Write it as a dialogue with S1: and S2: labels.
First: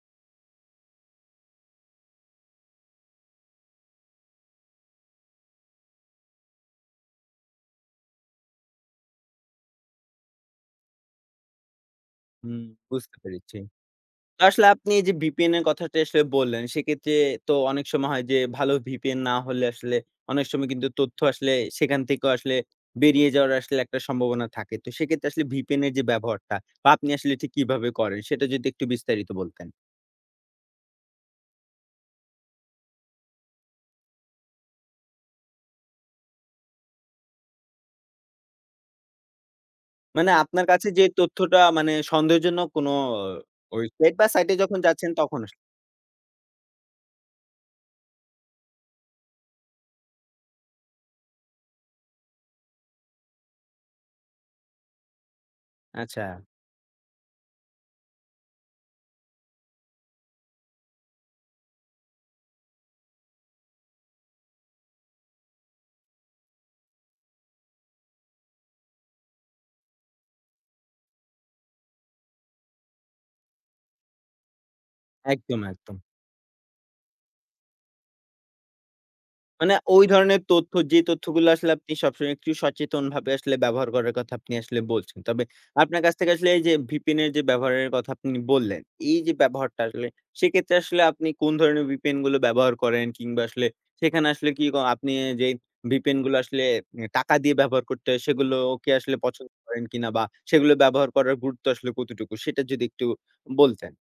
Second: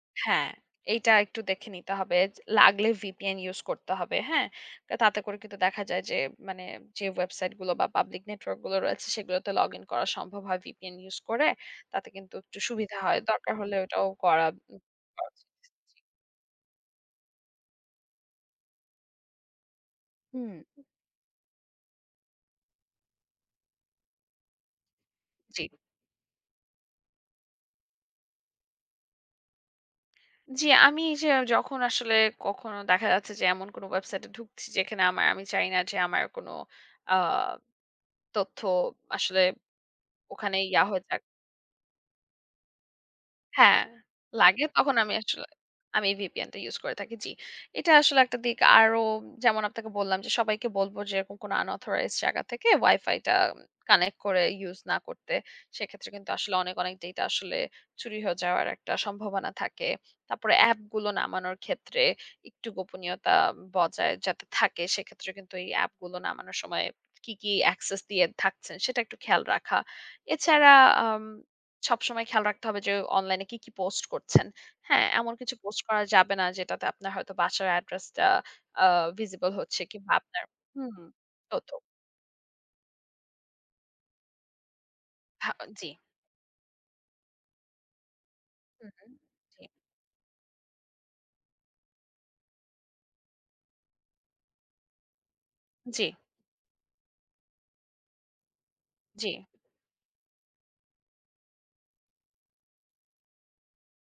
S1: হ্যাঁ, এইটা একটু দেখে নিতে হবে। যে লাগলে VPN ইউস করতে হবে। হ্যাঁ? তাতে করে কিন্তু দেখা যায় যে মানে যে ওয়েবসাইট গুলো বা পাবলিক নেটওয়র্ক গুলো রয়েছে সেগুলোতে লগ ইন করা সম্ভব হয় VPN ইউস করে। তাতে কিন্তু একটু
S2: হুম,
S1: সুবিধা
S2: বুঝতে
S1: হয়। দরকার
S2: পেরেছি।
S1: হলে এটাও
S2: তা
S1: করা
S2: আসলে আপনি এই যে
S1: [unintelligible] জি।
S2: VPN এর কথাটা আসলে বললেন সেক্ষেত্রে তো অনেক সময় হয় যে ভালো VPN না হলে আসলে অনেক
S1: হুম।
S2: সময় কিন্তু তথ্য আসলে সেখান থেকেও আসলে বেরিয়ে যাওয়ার আসলে একটা সম্ভাবনা থাকে। তো সেক্ষেত্রে আসলে
S1: জ্বী।
S2: VPN এর যে ব্যবহারটা বা আপনি আসলে ঠিক কীভাবে করেন সেটা যদি একটু বিস্তারিত বলতেন?
S1: জি, আমি এইযে যখন আসলে কখনো দেখা যাচ্ছে যে এমন কোনো ওয়েবসাইটে এ ঢুকছি যেখানে আমার আমি চাই না যে আমার কোন আ তথ্য আসলে
S2: মানে
S1: ওখানেই
S2: আপনার
S1: ইয়া
S2: কাছে
S1: হয়া
S2: যে
S1: থাক।
S2: তথ্যটা মানে সন্দেহজনক কোনো
S1: হ্যাঁ,
S2: ওই সেট বা সাইট এ
S1: লাগে
S2: যখন
S1: তখন
S2: যাচ্ছেন
S1: আমি
S2: তখন
S1: আসলে
S2: আস
S1: আমি এই VPN টা ইউস করে থাকি। জ্বি। এটা আসলে একটা দিক আরো যেমন আপনাকে বললাম, যে সবাইকে বলবো যে এরকম কোন unauthorized জায়গা থেকে ওয়াইফাইটা কানেক্ট করে ইউস না করতে। সেক্ষেত্রে কিন্তু
S2: আচ্ছা।
S1: আসলে অনেক, অনেক ডেটা আসলে চুরি হয়ে যাওয়ার একটা সম্ভাবনা থাকে। তারপরে অ্যাপগুলো নামানোর ক্ষেত্রে একটু গোপনীয়তা বজায় যাতে থাকে, সেক্ষেত্রে কিন্তু এই এ্যাপ গুলো নামানোর সময় কি, কি access দিয়ে থাকছেন সেটা একটু খেয়াল রাখা। এছাড়া আম সবসময় খেয়াল রাখতে হবে যে অনলাইনে কী, কী পোস্ট করছেন। হ্যাঁ, এমন কিছু
S2: একদম,
S1: পোস্ট করা
S2: একদম।
S1: যাবে না যেটাতে আপনার হয়তো বাসার অ্যাড্রেসটা আ visible
S2: মানে
S1: হচ্ছে
S2: ওই
S1: কিংবা
S2: ধরনের
S1: আপনার
S2: তথ্য যে
S1: হুম
S2: তথ্যগুলো
S1: তো,
S2: আসলে
S1: তো।
S2: আপনি সবসময় একটু সচেতনভাবে আসলে ব্যবহার করার কথা আপনি আসলে বলছেন। তবে
S1: হাও জ্বী।
S2: আপনার কাছ থেকে আসলে এই যে VPN এর যে ব্যবহারের কথা আপনি বললেন,
S1: হু, হু।
S2: এই যে
S1: জি।
S2: ব্যবহারটা আসলে সেক্ষেত্রে আসলে আপনি কোন ধরনের VPN গুলো ব্যবহার করেন? কিংবা আসলে সেখানে আসলে কি ক আপনি যেই
S1: জ্বী।
S2: VPN গুলো আসলে অ্যা টাকা দিয়ে ব্যবহার করতে হয়, সেগুলো ওকে আসলে
S1: জ্বী।
S2: পছন্দ করেন কিনা বা সেগুলো ব্যবহার করার গুরুত্ব আসলে কতটুকু সেটা যদি একটু বলতেন?